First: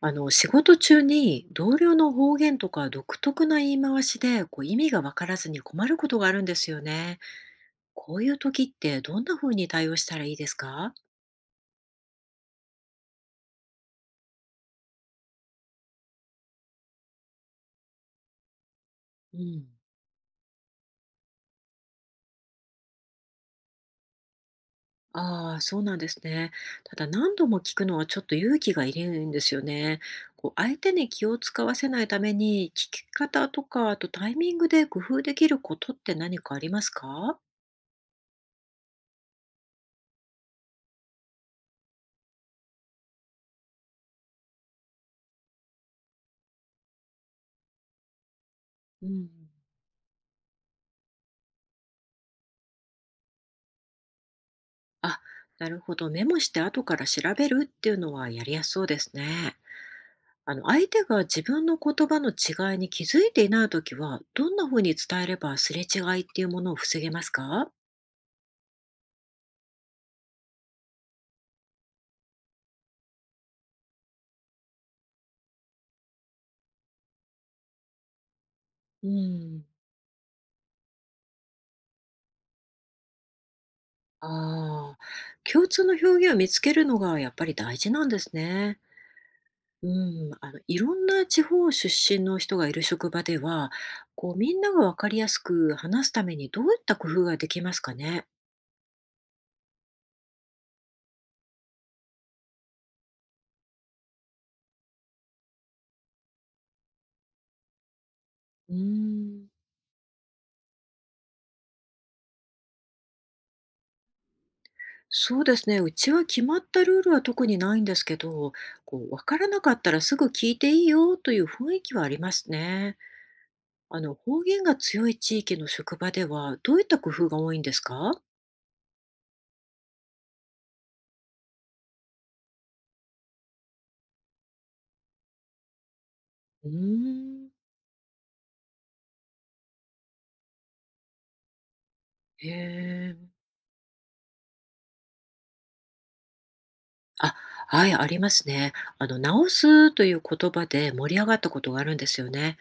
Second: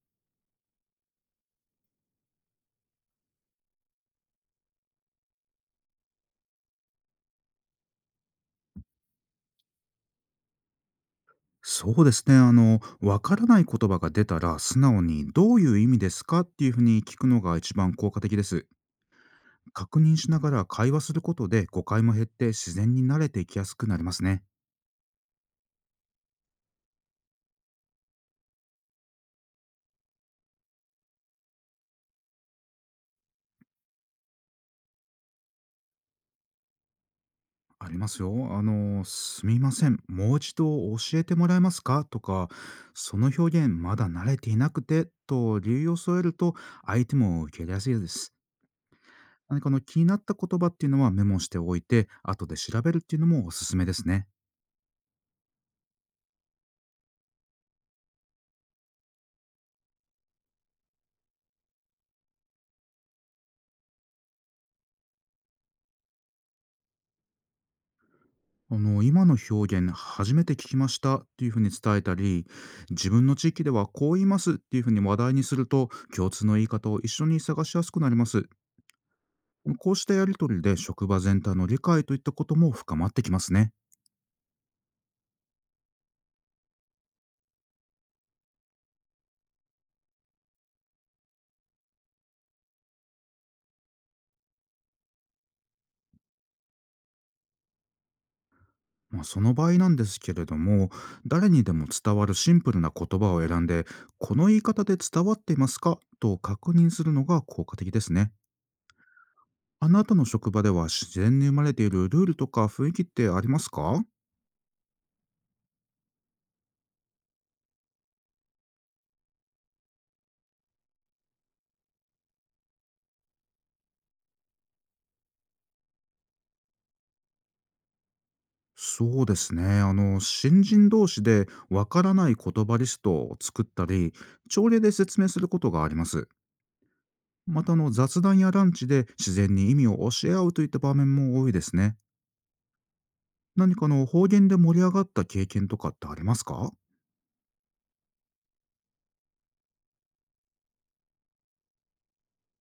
仕事中に同僚の方言とか独特な言い回しで意味がわからずに困ることがあるんですよね。こういう時ってどんな風に対応したらいいですか？そうですね。わからない言葉が出たら、素直にどういう意味ですかっていうふうに聞くのが一番効果的です。うん。確認しながら会話することで誤解も減って、自然に慣れていきやすくなりますね。ああ、そうなんですね。ただ何度も聞くのはちょっと勇気がいるんですよね。相手に気を使わせないために聞き方とかあとタイミングで工夫できることって何かありますか？ありますよ。すみません。もう一度教えてもらえますかとか、その表現まだ慣れていなくてと理由を添えると、相手も受け入れやすいです。うん。何か気になった言葉っていうのはメモしておいて、後で調べるっていうのもおすすめですね。あ、なるほど。メモして後から調べるっていうのはやりやすそうですね。相手が自分の言葉の違いに気づいていないときは、どんなふうに伝えればすれ違いっていうものを防げますか？今の表現初めて聞きましたっていうふうに伝えたり、自分の地域ではこう言いますっていうふうに話題にすると、共通の言い方を一緒に探しやすくなります。うん、こうしたやりとりで職場全体の理解といったことも深まってきますね。ああ。共通の表現を見つけるのがやっぱり大事なんですね。うん、いろんな地方出身の人がいる職場では、みんながわかりやすく話すためにどういった工夫ができますかね？まあ、その場合なんですけれども、誰にでも伝わるシンプルな言葉を選んで、この言い方で伝わっていますかと確認するのが効果的ですね。うん、あなたの職場では自然に生まれているルールとか雰囲気ってありますか？そうですね。うちは決まったルールは特にないんですけど、わからなかったらすぐ聞いていいよという雰囲気はありますね。方言が強い地域の職場では、どういった工夫が多いんですか？そうですね。新人同士でわからない言葉リストを作ったり、朝礼で説明することがあります。うーん。また、雑談やランチで自然に意味を教え合うといった場面も多いですね。へえ。何かの方言で盛り上がった経験とかってありますか？あ、はい、ありますね。直すという言葉で盛り上がったことがあるんですよね。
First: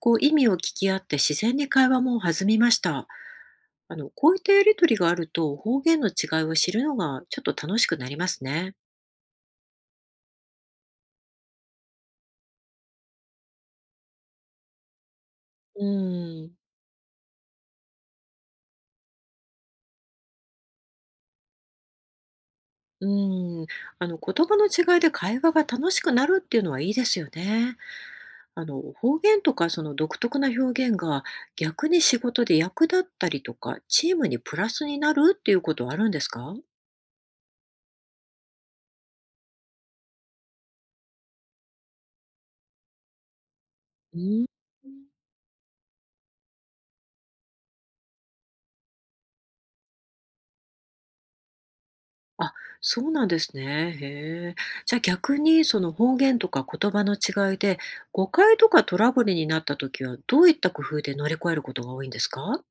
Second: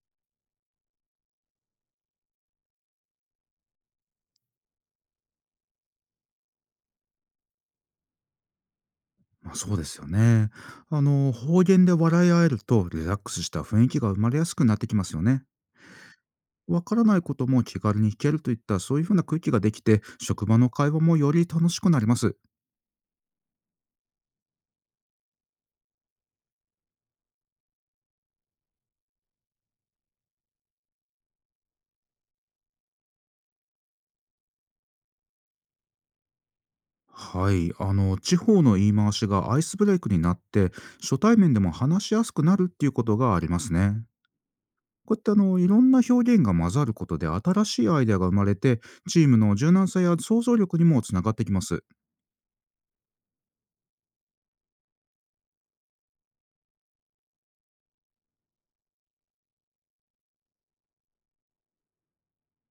意味を聞き合って自然に会話も弾みました。こういったやりとりがあると、方言の違いを知るのがちょっと楽しくなりますね。まあ、そうですよね。方言で笑い合えるとリラックスした雰囲気が生まれやすくなってきますよね。うん、わからないことも気軽に聞けるといった、そういうふうな空気ができて、職場の会話もより楽しくなります。うん、言葉の違いで会話が楽しくなるっていうのはいいですよね。方言とかその独特な表現が逆に仕事で役立ったりとか、チームにプラスになるっていうことはあるんですか？はい、地方の言い回しがアイスブレイクになって、初対面でも話しやすくなるっていうことがありますね。うん。こうやっていろんな表現が混ざることで新しいアイデアが生まれて、チームの柔軟さや想像力にもつながってきます。あ、そうなんですね。へえ。じゃあ逆にその方言とか言葉の違いで、誤解とかトラブルになった時はどういった工夫で乗り越えることが多いんですか？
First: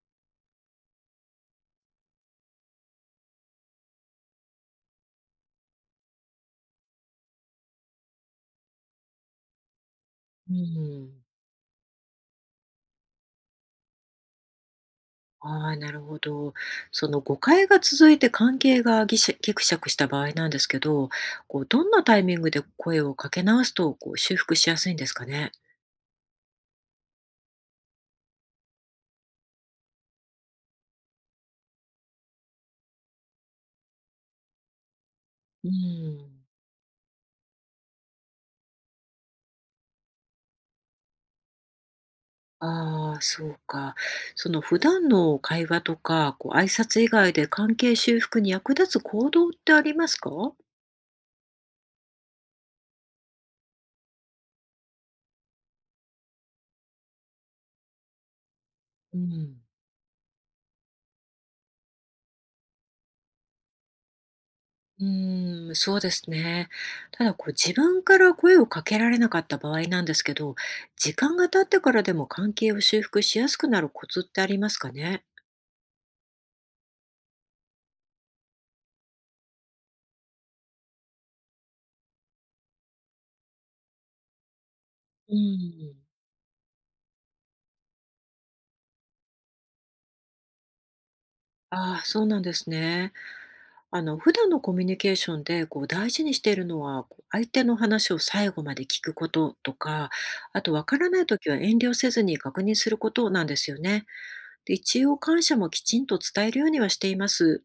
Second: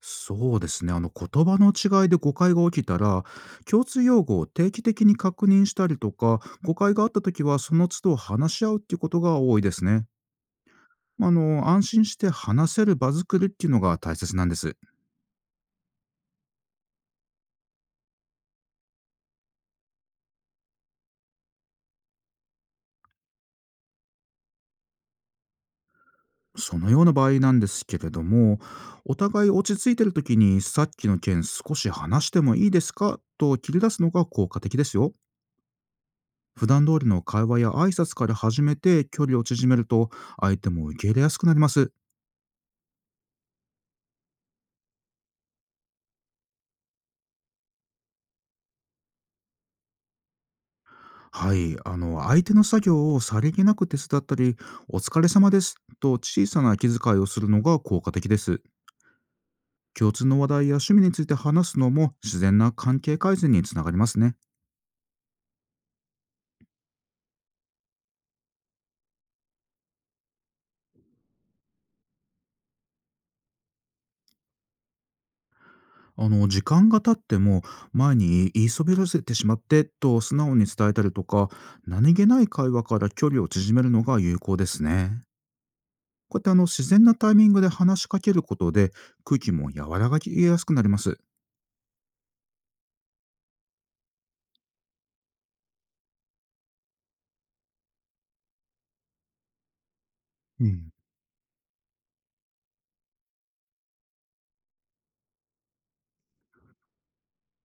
そうですね。言葉の違いで誤解が起きたら、共通用語を定期的に確認したりとか、誤解があった時はその都度話し合うっていうことが多いですね。うん。安心して話せる場作りっていうのが大切なんです。ああ、なるほど。その誤解が続いて関係がぎしゃぎくしゃくした場合なんですけど、どんなタイミングで声をかけ直すと、修復しやすいんですかね？そのような場合なんですけれども、お互い落ち着いてる時に、さっきの件少し話してもいいですかと切り出すのが効果的ですよ。うん。普段通りの会話や挨拶から始めて距離を縮めると、相手も受け入れやすくなります。ああ、そうか。その普段の会話とか、挨拶以外で関係修復に役立つ行動ってありますか？はい、相手の作業をさりげなく手伝ったり、お疲れ様ですと小さな気遣いをするのが効果的です。うん。共通の話題や趣味について話すのも自然な関係改善につながりますね。うーん、そうですね。ただ自分から声をかけられなかった場合なんですけど、時間が経ってからでも関係を修復しやすくなるコツってありますかね？時間が経っても、前に言いそびらせてしまってと素直に伝えたりとか、何気ない会話から距離を縮めるのが有効ですね。うん。こうやって自然なタイミングで話しかけることで、空気も和らぎやすくなります。ああ、そうなんですね。普段のコミュニケーションで大事にしているのは、相手の話を最後まで聞くこととか、あうとわん、からない時は遠慮せずに確認することなんですよね。で、一応感謝もきちんと伝えるようにはしています。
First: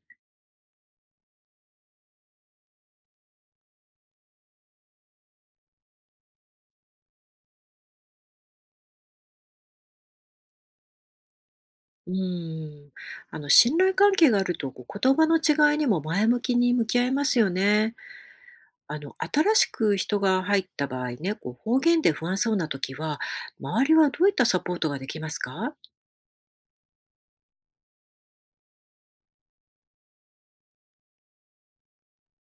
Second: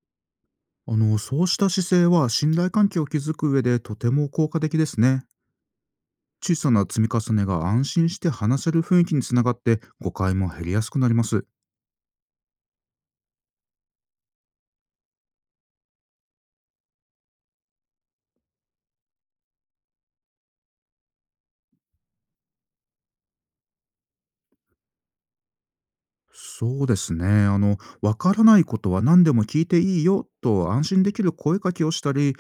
そうした姿勢は信頼関係を築く上でとても効果的ですね。小さな積み重ねが安心して話せる雰囲気につながって、誤解も減りやすくなります。うん、信頼関係があると、言葉の違いにも前向きに向き合えますよね。新しく人が入った場合ね、方言で不安そうな時は、周りはどういったサポートができますか？そうですね。わからないことは何でも聞いていいよと安心できる声かけをしたり、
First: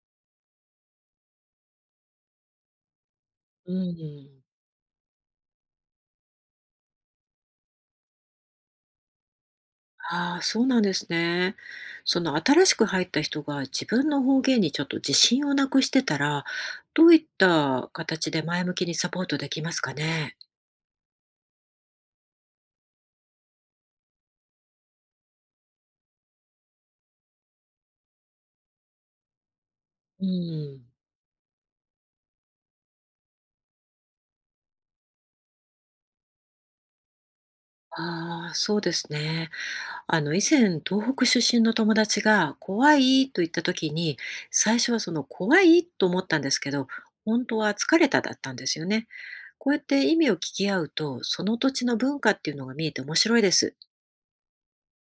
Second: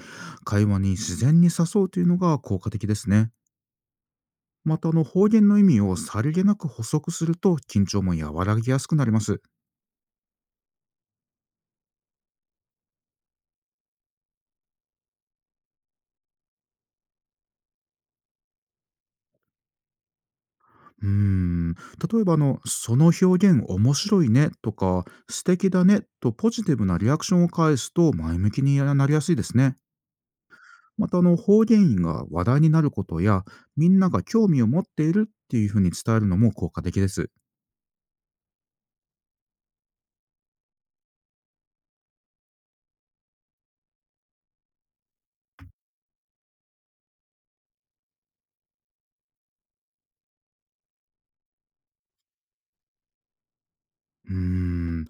会話に自然に誘うというのが効果的ですね。うん、また、方言の意味をさりげなく補足すると、緊張も和らぎやすくなります。ああ、そうなんですね。その新しく入った人が自分の方言にちょっと自信をなくしてたら、どういった形で前向きにサポートできますかね？うーん。例えば、その表現面白いねとか、素敵だねとポジティブなリアクションを返すと前向きになりやすいですね。うん、また方言が話題になることや、みんなが興味を持っているっていうふうに伝えるのも効果的です。ああ、そうですね。以前東北出身の友達が怖いと言った時に、最初はその怖いと思ったんですけど、本当は疲れただったんですよね。こうやって意味を聞き合うと、その土地の文化っていうのが見えて面白いです。うーん。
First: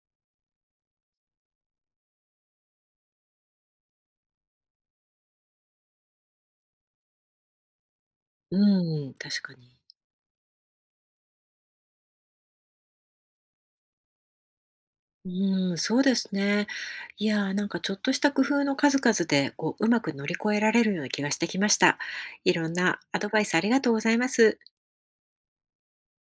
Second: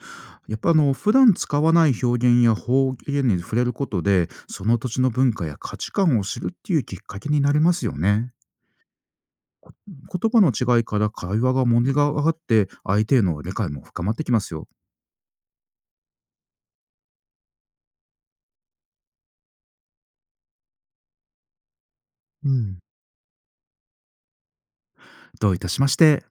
やっぱ普段使わない表現や方言に触れることで、その土地の文化や価値観を知るっていうきっかけになりますよね。うん、確かに。言葉の違いから会話が盛り上がって、相手への理解も深まってきますよ。うん、そうですね。いやー、なんかちょっとした工夫の数々でうまく乗り越えられるような気がしてきました。ういろんん。なアドバイスありがとうございます。どういたしまして。